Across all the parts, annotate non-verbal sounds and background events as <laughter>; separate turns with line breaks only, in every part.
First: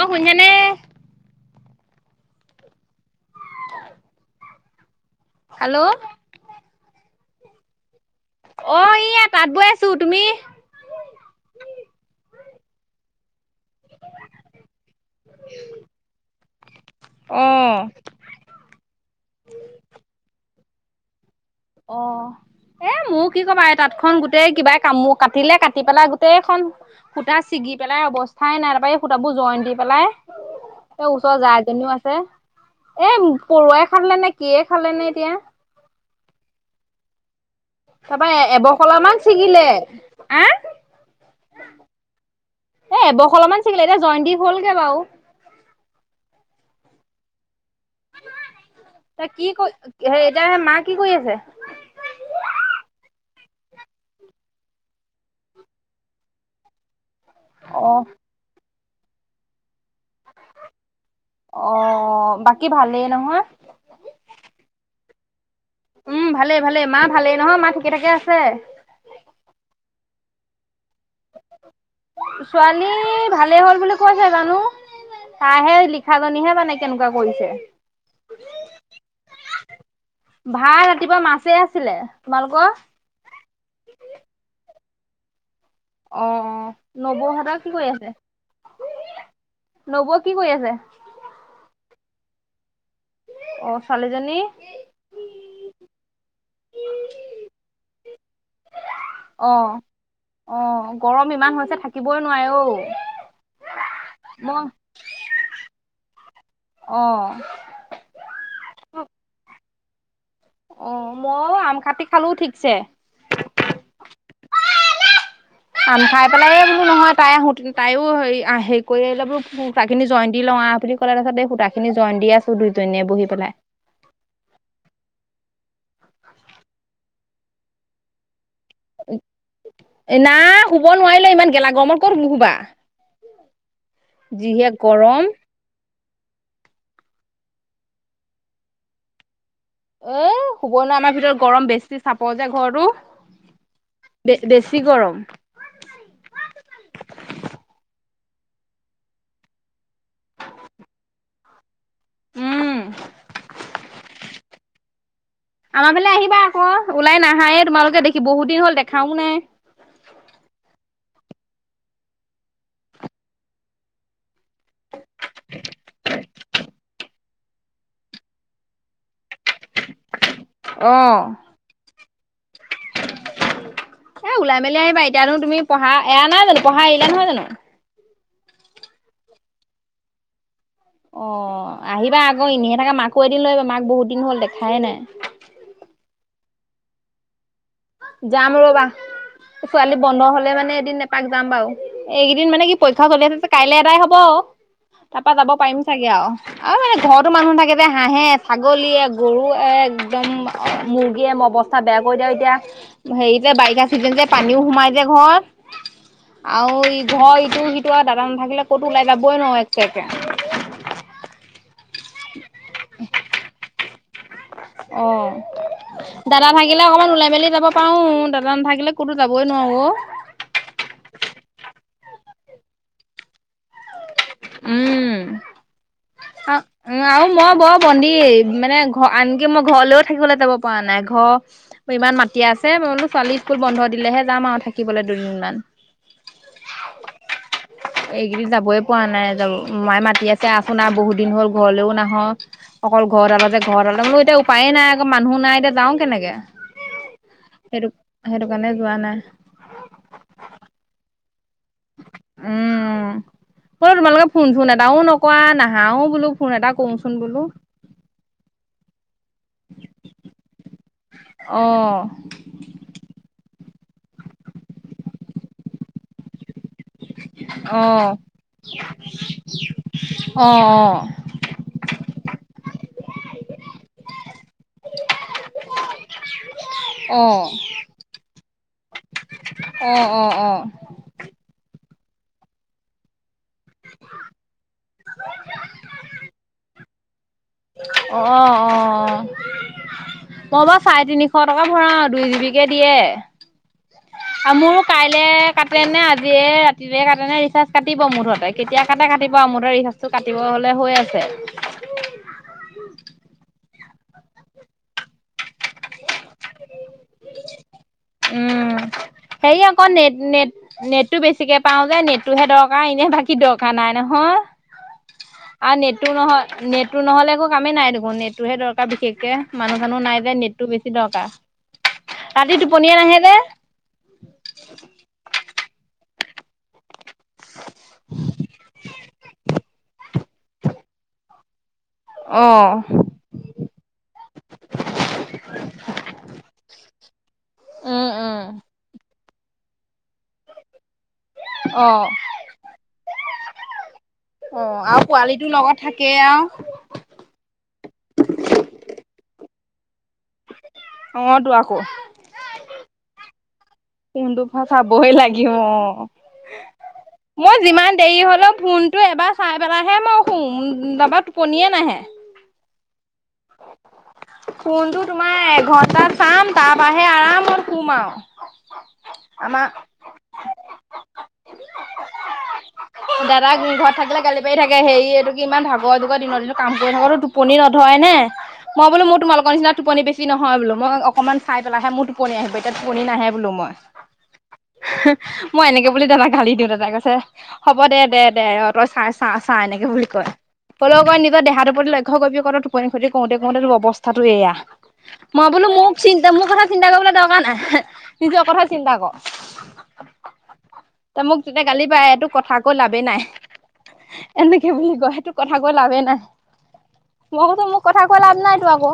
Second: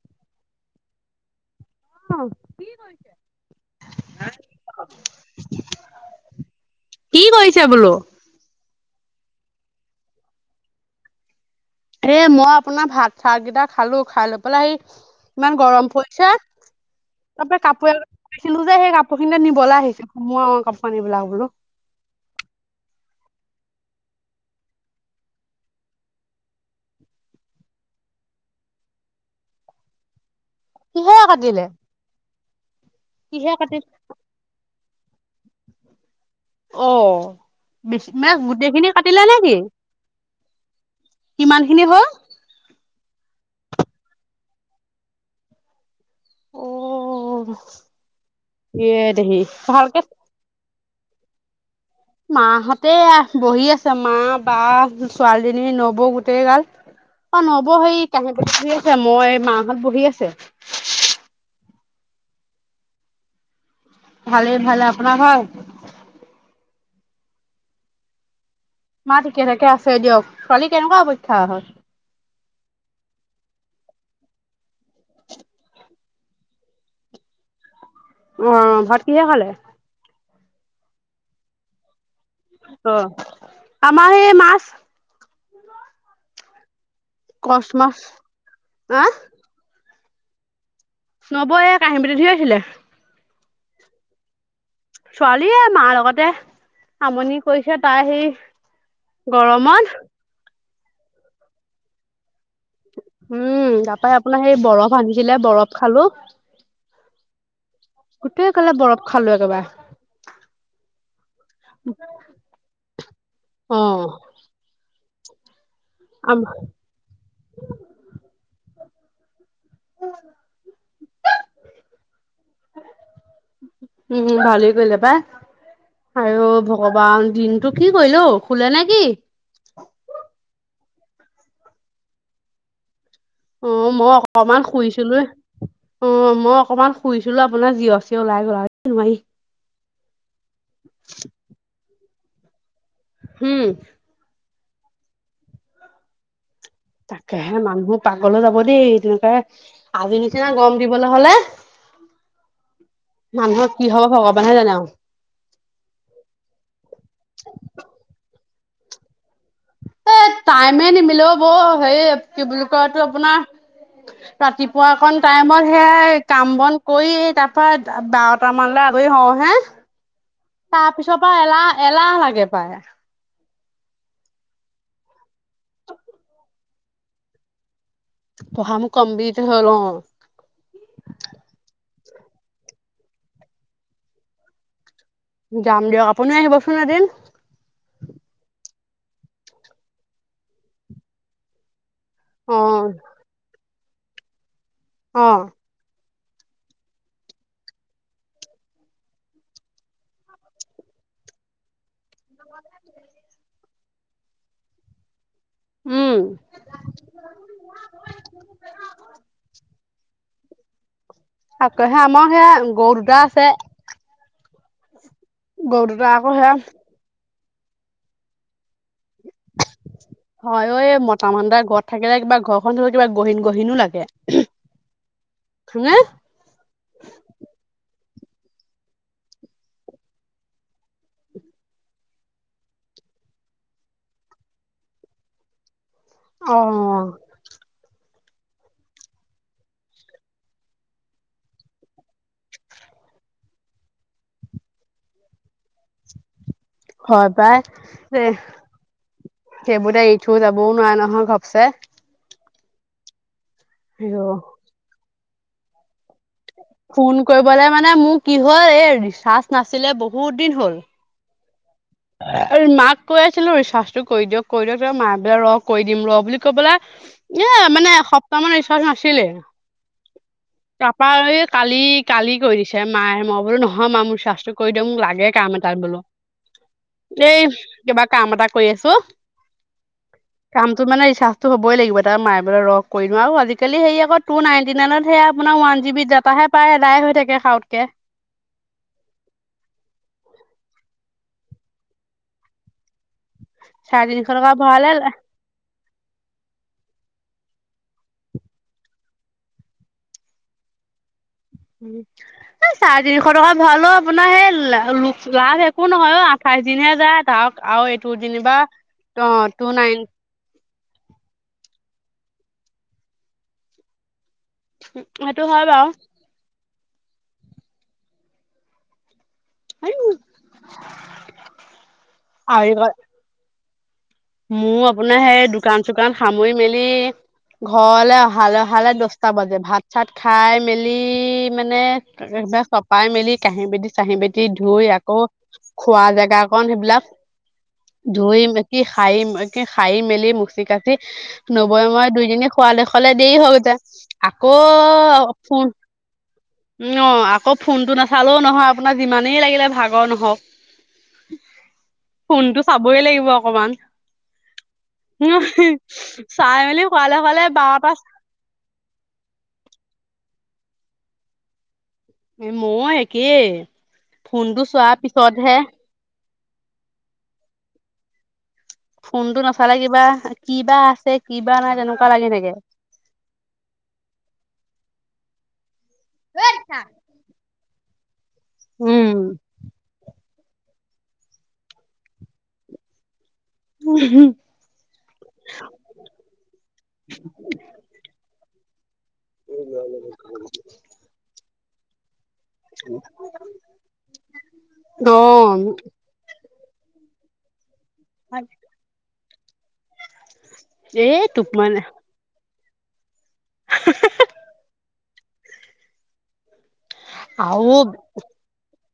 অ' শুনিছেনে?
অ' কি কৰিছে?
হেল্ল'?
কি কৰিছে বোলো?
অ' এইয়া তাত বৈ আছো, তুমি?
এ মই আপোনাৰ ভাত চাত কিটা খালো, খাই লৈ পেলাই সেই ইমান গৰম পৰিছে।
অ
তাৰ পৰা কাপোৰ এযোৰ পাইছিলো যে, সেই কাপোৰ খিনিকে নিবলৈ আহিছো, সোমোৱা কাপোৰ বিলাক বোলো।
অ'। এ মোৰ কি কবা এই তাতখন গোটেই কিবাই কামোৰ কাটিলে কাটি পেলাই গোটেইখন। সূতা ছিগি পেলাই অৱস্থাই নাই, তাপা এই সূতাবোৰ জইন দি পেলাই। এ
কিহেৰে
ওচৰৰ
কাটিলে
গাই জনীও আছে, এ
কিহে কাটিলে
পৰুৱাই খালালে নে কিয়ে খালে নে এতিয়া।
অ'। বিচ
তাৰপা
মেচ গোটেইখিনি
এবখলা মান
কাটিলে নেকি?
ছিগিলে আহ
কিমান খিনি হল?
এ এবখলা মান চিগিলে এতিয়া জইন দি হ'লগে বাৰু।
অ ইয়ে
ত
দেহী
কি ক
ভালকে
এতিয়া মা কি কৰি আছে?
মাহঁতে এয়া বহি আছে, মা, বা, ছোৱালীজনী, নবৌ, গোটেই গাল। নবৌ
অ
সেই কাঁহি বাতি ধুই আছে, মই মাহঁত বহি আছে।
অ বাকী ভালেই নহয়?
ভালেই ভালেই আপোনাৰ ভাল?
উম' ভালেই ভালেই, মা ভালেই নহয় ঠিকে ঠাকে আছে?
মা ঠিকে থাকে আছে দিয়ক, ছোৱালী কেনেকুৱা পৰীক্ষা হ'ল?
ছোৱালী ভালেই হ'ল বুলি কৈছে জানো। তাইহে, লিখাজনীহে জানে কেনেকুৱা কৰিছে।
অ' ভাত কিহে খালে?
ভাত ৰাতিপুৱা মাছেই আছিলে। তোমালোকৰ
অ' আমাৰ সেই মাছ।
অ' অ' নবৌহঁতৰ
কচ
কি কৰি
মাছ।
আছে?
হা
নবৌ কি কৰি আছে?
নবৌ এয়ে কাঁহী বাতি ধুই আছিলে।
অ' ছোৱালীজনী?
ছোৱালীয়ে মাৰ লগতে, আমনি কৰিছে তাই সি
অ
গৰমত।
অ' গৰম ইমান হৈছে থাকিবই নোৱাৰে ঔ।
উম' তাপা আপোনাৰ সেই বৰফ আনিছিলে বৰফ খালো।
অ।
গোটেই গালে বৰফ খালো একেবাৰে।
অ' মইও আম কাটি খালো ঠিকছে।
অ।
আম খাই পেলাই এ বোলো নহয় তাই আহো তাইও হ হেৰি কৰি আহিলে বোলো সূতা খিনি জইন দি লওঁ আহ বুলি ক'লে, তাৰ পিছত এই সূতা খিনি জইন দি আছো। দুইজনীয়ে বহি পেলাই।
উম হুম ভালেই কৰিলে পাই আই অ ভগৱান দিনটো কি কৰিলে অ শুলে নে কি?
নাই শুব নোৱাৰিলো ইমান গেলা গৰমত ক'তনো শুবা
অ মই অকমান
যিহে গৰম।
শুইছিলোয়ে অ মই অকনমান শুইছিলো আপোনাৰ জিঞ চিঞ ওলাই গল আও নোৱাৰি
এ শুবই নোৱাৰি আমাৰ ভিতৰত গৰম বেছি চাপৰ যে ঘৰটো
উম
বে বেছি গৰম
তাকেহে মানুহবোৰ পাগল হৈ যাব দেই তেনেকে আজি নিচিনা গৰম দিবলৈ হলে
উম
মানুহৰ কি হব ভগৱানেহে জানে আও
আমাৰ ফালে আহিবা আক ওলাই নাহায়ে তোমালোকে দেখি বহুত দিন হ'ল দেখাও নাই
এ টাইমে নিমিলেও বৌ সেই কি বুলি কৈ সেইটো আপোনাৰ ৰাতিপুৱা অকন টাইমত সেয়া কাম বন কৰি তাৰ পৰা এটামানলৈ আজৰি হওঁ হে তাৰপিছৰ
অ',
পৰা এলাহ এলাহ লাগে পায়
এ ওলাই মেলি আহিবা এতিয়ানো তুমি পঢ়া এৰা নাই জানো পঢ়া এৰিলা নহয় জানো
পঢ়া মোৰ কমপ্লিট হল অ
অ আহিবা আক এনেহে থাকা মাকো এদিন লৈ আহিবা মাক বহুত দিন হ'ল দেখাই নাই
যাম দিয়ক আপুনিও আহিবচোন এদিন
যাম ৰবা ছোৱালী বন্ধ হলে মানে এদিন এপাক যাম বাৰু এইকেইদিন
অ
মানে কি পৰীক্ষা চলি আছে কাইলে এদাই হব তাৰ
অ
পৰা যাব পাৰিম চাগে আও আৰু মানে ঘৰতো মানুহ নাথাকে যে হাঁহে ছাগলীয়ে গৰু একদম মুৰ্গীয়ে অৱস্থা বেয়া কৰি দিয়ে এতিয়া হেৰি যে বাৰিষা চিজন যে পানীও সোমাই যে ঘৰত
উম
আও ই ঘৰ ইটো সিটো আৰু দাদা নাথাকিলে ক'তো ওলাই যাবই নোৱাৰো একেবাৰে
তাকেহে আমাৰ সেয়া গৰু দুটা আছে
অ
গৰু দুটা আকৌ
দাদা
সেয়া
থাকিলে অকমান ওলাই মেলি যাব পাওঁ দাদা নাথাকিলে ক'তো যাবই নোৱাৰো অ
হয় অ মতা মানুহ এটা ঘৰত থাকিলে কিবা ঘৰ ঘৰটো কিবা গহীন গহীনো লাগে হয় নে
আ উম আও মই বৰ বন্দি মানে ঘৰ আনকি মই ঘৰলৈও থাকিবলৈ যাব পৰা নাই ঘৰ ইমান মাতি আছে মই বোলো ছোৱালী স্কুল বন্ধ দিলেহে যাম আৰু থাকিবলে দুদিনমান
অ
এইকেইদিন যাবই পৰা নাই যাব মাই মাতি আছে আহচোন আহ বহুত দিন হ'ল ঘৰলেও নাহ অকল ঘৰতডালতে ঘৰডালতে মোৰ এতিয়া উপায়ে নাই আক মানুহো নাই এতিয়া যাওঁ কেনেকে
হয় পাই।
সেইটো
দে
সেইটো কাৰণে যোৱা নাই
সেইবোৰ এতিয়া এৰি থৈ যাবও নোৱাৰে নহয় ঘপছে
উম বোলো
আইঅ
তোমালোকে ফোন চোন এটাও নকৰা নাহাও বোলো ফোন এটা কৰোচোন
ফোন
বোলো
কৰিবলে মানে মোৰ কি হ'ল এই ৰিচাৰ্জ নাছিলে বহুত দিন হ'ল
অ
মাক কৈ আছিলো ৰিচাৰ্চটো কৰি দিয়ক কৰি দিয়ক তাৰপিছত মা বোলে ৰহ কৰি দিম ৰ বুলি কৈ পেলাই এ
অ
মানে এসপ্তাহ মান ৰিচাৰ্চ নাছিলে
অ
তাৰপা এই কালি কালি কৰি দিছে মায়ে মই বোলো নহয় মা মোৰ ৰিচাৰ্চটো কৰি দিয়ক মোক লাগে কাম এটাত বোলো
<unintelligible> অ
এই
অ
কিবা কাম এটা কৰি আছো
অ', অ', অ'।
কামটো মানে ৰিচা তো হ'বই লাগিব তাৰ মা এ বোলে ৰহ কৰি দিও আৰু আজি আজিকালি হে আকৌ টু নাইণ্টি নাইনত সে আপোনাৰ ওৱান জিব বি দাটাহে পায় এদাই হৈ থাকে খাউতকৈ
অ অ মই বাও চাৰে তিনিশ টকা ভৰাও দুই জিবি কে দিয়ে
চাৰে তিনিশ টকা
আমিও
ভৰালে এ
কাইলে কাটে নে আজিয়ে ৰাতিটোৱে কাটে নে ৰিচাৰ্জ কাটিব মুঠতে কেতিয়া কাতে কাটিব মুঠতে ৰিচাৰ্জটো কাটিব হলে হৈ আছে
উম এই চাৰে তিনিশ টকা ভৰালেও আপোনাৰ সেই লাভ একো নহয় অ' আঠাইশ দিনহে যায় ধৰক। আও এইটো যেনিবা
উম,
অ'
হেৰি
টু
আকৌ
নাইন
নেট নেটটো বেছিকে পাওঁ যে নেটটোহে দৰকাৰ, এনে বাকী দৰকাৰ নাই নহয়।
সেইটো হয়
আৰু
বাৰু
নেটটো নহ নেটটো নহলে একো কামেই নাই দেখোন, নেটটোৰহে দৰকাৰ বিশেষকে। মানুহ চানুহ নাই যে নেটটো বেছি দৰকাৰ, ৰাতি
আৰু
টোপনিয়ে নাহে যে।
মোৰ আপোনাৰ সেই দোকান চোকান সামৰি মেলি ঘৰলৈ অহালৈ অহালে দশটা বজে। ভাত চাত খাই মেলি মানে এইবিলাক
অ',
চপাই মেলি কাঁহি বাতি কাঁহি বাতি ধুই আকৌ খোৱা জেগাকন, সেইবিলাক
উম, উম,
ধুই মেকি সাৰি ম কি সাৰি মেলি মুচি কাচি নবৈ
অ'।
মই দুইজনী শোৱালে শোৱালে দেৰি হৈ যায়। আকৌ ফোন
কে আৰু
অ' আকৌ ফোনটো নাচালেও নহয়। আপোনাৰ যিমানেই লাগিলে ভাগৰ নহওক।
অ' তো আকৌ।
ফোনটো চাবই লাগিব অকমান।
ফোনটোফ চাবই লাগিবঅ'।
চাই মেলি শুৱালে শুৱালে
মই
বাৰটা
যিমান দেৰি হ'লেও ফোন টো এবাৰ চাই পেলাইহে মই শোওঁ নাইবা টোপনিয়ে নাহে।
এ মইয়ো একেই, ফোনটো চোৱাৰ
তোমাৰ
পিছতহে
এঘন্টা চাম তাৰপাহে আৰামত শুম আৰু।
ফোনটো
আমাৰ
নাচালে কিবা, কিবা আছে কিবা নাই তেনেকুৱা লাগে থাকে।
দাদা ঘৰত থাকিলে গালি পাৰি থাকে। হেই এইটো কি ইমান ভাগৰ দুগৰ দিনৰ দিনটো কাম কৰি থাকটো টোপনি ন ধৰেনে? মই বোলো
উম
মোৰ তোমালোক নিচনা টোপনি তি নহয় বোলো, মই অকণমান চাই পেলাইহে মোৰ টোপনি আহিব। এতিয়া টোপনি নাহে বোলো মই।
উম হুম।
মই এনেকে বুলি দাদা গালি দিওঁ। দাদা কৈছে হ'ব দে দে অ'। ৰ' চাই চা চা এনেকে বুলি কয়। হ'লেও তই নিজৰ দেহাটোৰ প্ৰতি লক্ষ্য কৰিবি কয়।
উ <unintelligible>
কওঁতে কওঁতে তোৰ অৱস্থাতটো এয়া। মই
অ',
বোলো মোক চিন্তা মোৰ কথা চিন্তা কৰিবলৈ দৰকাৰ নাই, নিজৰ কথা চিন্তা কৰ। ত
এই
মোক
টোপ
তেতিয়া
মানে
গালি পাৰে। তোক কথা কৈ কৈ লাভে নাই, এনেকে বুলি কয় সেই তোক কথা কৈ লাভে নাই। মই কৈছো
আৰু
মোক কথা কৈ লাভ নাই তো আকৌ।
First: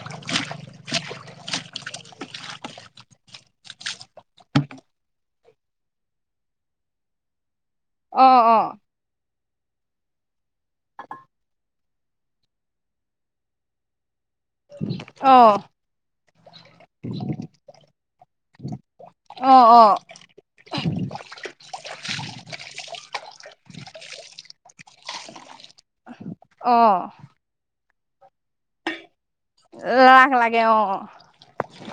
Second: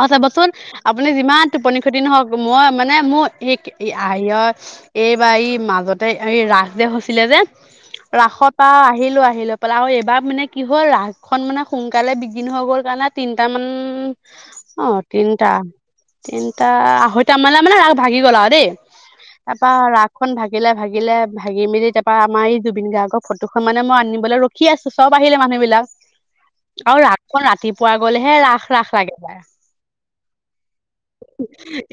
অ' চাবচোন আপুনি যিমান টোপনি ক্ষতি নহওক মই মানে মোৰ এইৰ এইবাৰ এই মাজতে এই ৰাস যে হৈছিলে যে
অ
ৰাস
অ
পা আহিলোঁ আহিলৈ পেলা আও এইবা মানে কি হ'ল ৰাস খন মানে সোংকালে বিগিন হৈ গ'ল কাণে তিনটামান অ', তিনটা তিনটা আঢ়ৈটা <unintelligible> মানে ৰাস ভাগি গ'ল আও দেই তাপা
অ অ
ৰাস খন ভাগিলে ভাগিলে ভাগি মেলি তাপা আমা এই জুবিন গাৰ্গ ফটোখন মানে মই আনিবলৈ ৰ খি আছোঁ চব আহিলে মানুহবিলাক।
অ'।
অকণ ৰাতিপুৱা গ'লেহে ৰাস ৰাস লাগে এইবাৰ।
ৰাস লাগে অ',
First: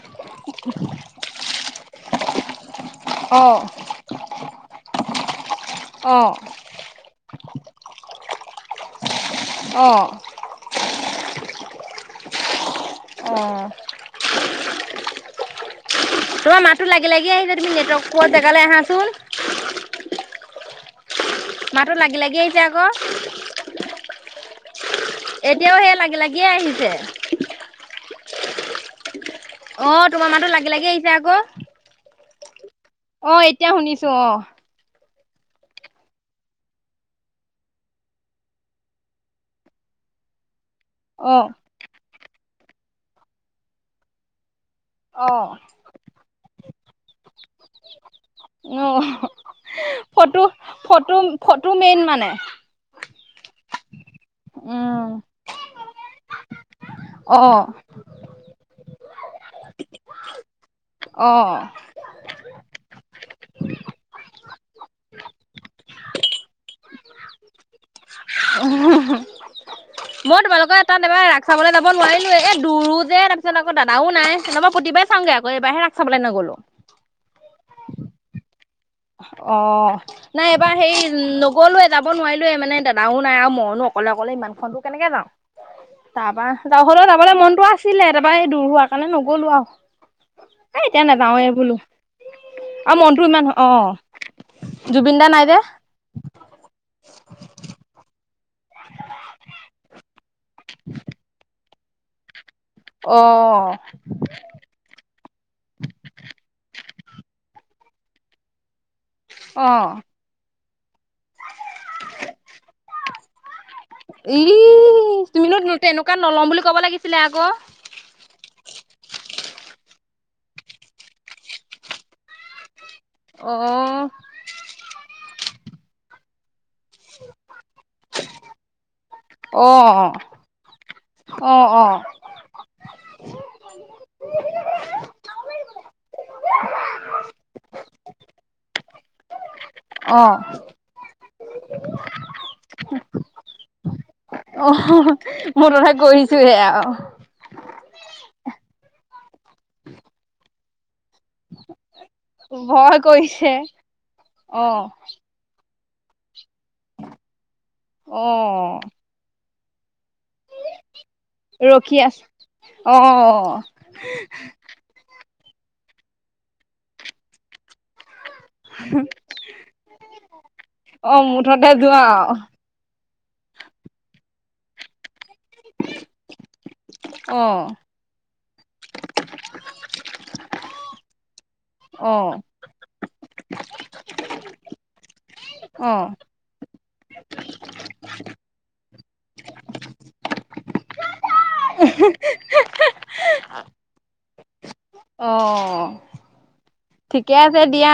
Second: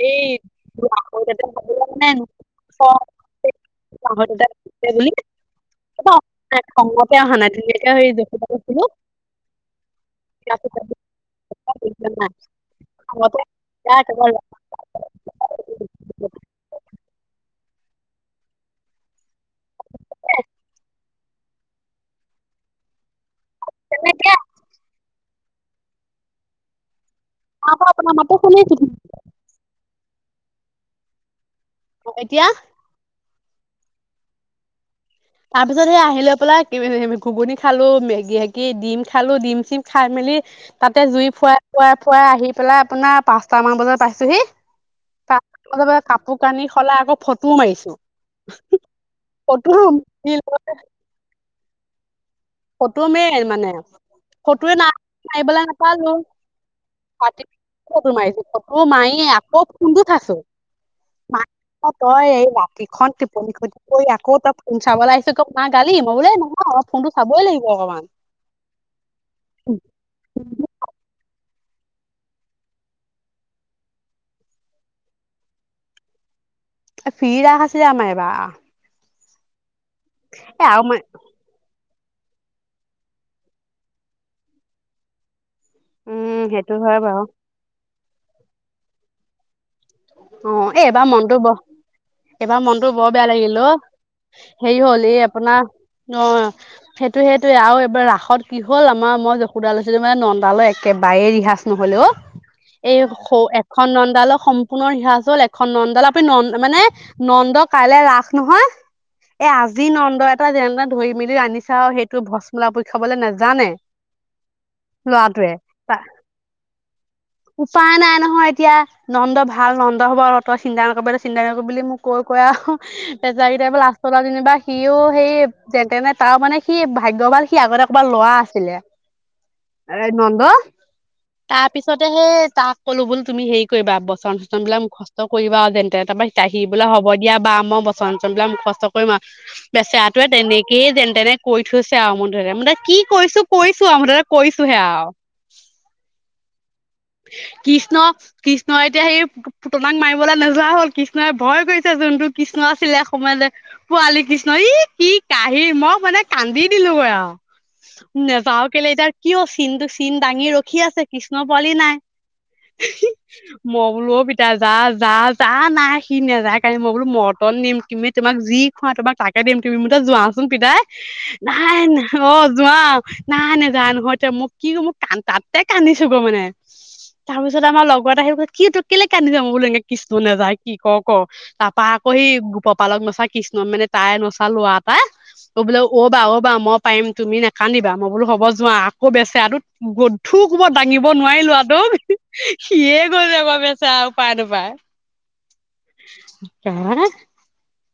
এই <unintelligible>
অ
<unintelligible>
অ'।
তাই খঙতে অহা নাই ধুনিয়াকে সেই যশোদা লছিলোঁ
অ'।
<unintelligible>
অ
<unintelligible>
তোমা মাতটো লাগি লাগি আহিছে তুমি নেটৱৰ্ক পোৱা জেগালে আহাচোন। মাতো লাগি লাগি আইছে আকৌ।
<unintelligible> এতিয়া?
এতিয়াও সেই লাগি লাগিয়ে আহিছে।
মই আকৌ আপোনা মাতটো শুনিছোঁ।
অ', তোমা মাতো লাগি লাগি আহিছে আকৌ।
অ', এতিয়া?
অ', এতিয়া শুনিছোঁ অ'।
তাপিছত সেই আহিলৈ পেলাই <unintelligible> ঘুগুনি খালোঁ মেগি হে গি ডিম খালোঁ ডিম চিম খাই মেলি তাতে জুই
অ
ফুৱাই ফুৱাই ফুৱাই আহি পেলাই আপোনা পাঁচটা মান বজা পাইছোঁহি।
অ
<unintelligible> কাপো কানি সলাই আকৌ ফট টো মাৰিছোঁ
অ অ
photo
photo photo photo main মানে
ফটো মেইন মানে আ ফটো এ না
উম
মাইবলে নাপালোঁ।
অ
<unintelligible> ফটো মাৰিছো ফটো মাই আকৌ ফোনটো চাছোঁ।
অ
<unintelligible> অ', তই এই ৰাতিখন টোপনি খতি কৰি আকৌ তই ফোন চাবলে আহিছ ক মা গালি মই বোলোঁ এ, নহয় অলপ ফোনটো চাবই লাগিব অকমান।
অ', <unintelligible>
<inaudible>
ম তোমালোক তাত এবা ৰাস চাবলে যাব নোৱাৰিলোঁ এ, দূৰো যে তাপিছত আকৌ দাদাও নাই নহ'বা পতি বাএ চাওংগে আকৌ এইবাৰহে ৰাস চাবলে নগ'লো।
এ, ফ্ৰী ৰাস আছিলে আমা এইবা
অ', নাই এবাৰ
আৰু মই
হেৰি নগ গ'লোৱে যাব নোৱাৰিলোৱে মানে দেদাও নাই আওঁ মইনো অকলে অকলে ইমানখন দূ কেনেকে যাওঁ।
উম
তাপা
সেইটো হয়
<unintelligible>
বাৰু
যাবলে মনটো আছিলে তাপা এই দূৰ হোৱা কাণে নগ'লো আও।
অ', এ, এবা মনটো ব এইবা মনটো
আৰু
বৰ
মনতো
বেয়া
ইমান
লাগিল অ'। হেই হ'ল এ,
জুবিন দা নাই
আপোনা
যে
অ', সেটো সেটোৱে আও এইবা ৰাসত কি হ'ল আমা মই যশোদা লৈছিলোঁ মানে নন্দালয় একেবাৰে ৰিহাচ নহ'লে অ'। এই সও
অ'।
এখন নন্দালয় সম পুনৰ ৰিহাৰ্চেল এখন নন্দ ল আপুনি ন মানে নন্দ কাইলৈ ৰাস নহয় এ
অ',
আজি নন্দ এটা যেনে তেনে ধৰি মেলি আনিছে আৰু সেইটো ভসমলা পুই খাবলৈ নাজানে।
ই
ল'ৰাটোৱে
তুমিনো
তা
তেনেকুৱা নল'ম বুলি ক'ব লাগিছিলে আকৌ।
উপায় নাই নহয় এতিয়া নন্দ ভাল ভাল নন্দ হ'ব আৰু তই চিন্তা নকৰিবি চিন্তা নকৰিবি বুলি মোক কৈ কৈ আও তেজাৰিতে <unintelligible>
অ',
লাষ্টলৈ যেনিবা সিও সেই যেনতেনে তাৰ মানে সি ভাগ্যভাল সি আগতে ক'বাৰ ল'ৱা আছিলে।
অ',
এ নন্দ
অ', অ',
তাৰপিছতে সেই তাক কলো বোলো তুমি হেৰি কৰিবা বচন চচন বিলাক মুখচ ট কৰিবা আৰু যেনে তেনে তাৰপৰা সি বোলে হ'ব দিয়া বা মই বচন চচনবিলাক মুখস্থ কৰিম আৰু। বেচেৰাটোৱে
অ',
তেনেকেই যেন তেনে কৰি থৈছে আৰু মুঠতে <unintelligible> কি কৰিছোঁ কৰিছোঁ আও মুঠতে। কৰিছোহে
অ'
আৰু
মুঠতে কৰিছোহে আৰু।
কৃষ্ণ। কৃষ্ণই এতিয়া সেই পুটনাক মাৰিবলৈ নোযোৱা হ'ল কৃষ্ণই ভয় কৰিছে জোনটো কৃষ্ণ আছিলে
ভয় কৰিছে
এসময়ত পোৱালি কৃষ্ণ ই
অ',
কি কাহি, মই মানে কান্দি দিলোগৈ আও। নেযাৱ
অ',
কেলে এতিয়া কি অ', চিনটো চিন দাঙি ৰখি আছে, কৃষ্ণ পোৱালি
ৰখি
নাই। মই
আছো। অ',
বোলো অ', পিতাই যা, যা, যা, নাই সি নাযায়, কাইলে মই বোলো মৰ্টন দিম তোমাক যি খোৱা, তোমাক তাকে দিম। তুমি মুঠতে যোৱাচোন পিতাই।
অ', মুঠতে
নাই,
যোৱা
না, অ'। যাওঁ। নাই, নেযাই নহয় এতিয়া। মই কি কৰিম? মই কা, তাতে কান্দিছো গৈ মানে। তাৰপিছত
অ',
আমাৰ লগৰ এটা আহি ক, কি হ'ল, তই কেলে কান্দিছ? মই বোলো এনেকৈ কৃষ্ণ নাযায়, কি কৰ কৰ। তাৰপা আকৌ হেই,
অ',
গোপপালক নচা কৃষ্ণ, মানে তাৰে নচা লৰা এটাই, অ' বোলে অ', বা অ' বা মই পাৰিম, তুমি নেকান্দিবা। মই বোলো হ'ব যোৱা। আকৌ বেচেৰাটোক, গধুৰ কোবত দাঙিব নো নোৱাৰিলোঁ আও <unintelligible> সিয়ে গৈছে গৈ বেচেৰা উপায় নাপায়।
অ', ঠিকে আছে দিয়া।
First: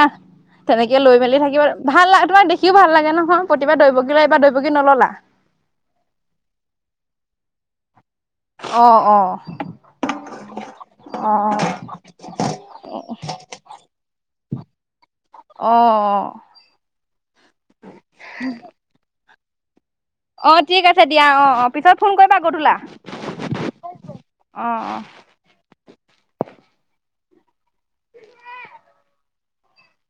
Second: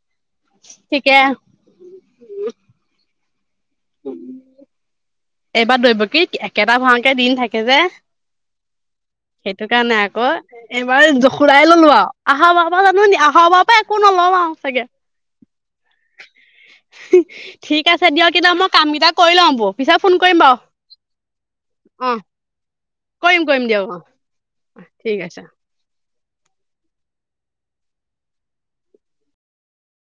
তেনেকে লৈ
ঠিকে
মেলি থাকিবা। ভাল লা, তোমাক দেখিও ভাল লাগে নহয়। প্ৰতিবাৰে দৈৱকী লোৱা, এইবাৰ দৈৱকী নল'লা।
এইবাৰ দৈৱকী, একেটা ভাৱৰীয়াকে দি নাথাকে যে।
অ', অ'।
সেইটো কাৰণে আকৌ। এইবাৰ
অ', অ',
যশোদাই ল'লো আৰু। আহা বাৰ পৰা জানো, আহা বাৰ পৰা একো নলওঁ আৰু চাগে। <inaudible>
অ', অ'।
ঠিক আছে দিয়ক। এতিয়া মই কাম কেইটা কৰি লওঁ বৌ। পিছত ফোন কৰিম
অ,
বাৰু
ঠিক আছে দিয়া। অ', অ', পিছত ফোন কৰিবা গধূলা।
কৰিম, কৰিম দিয়ক অ, অ, ঠিক আছে।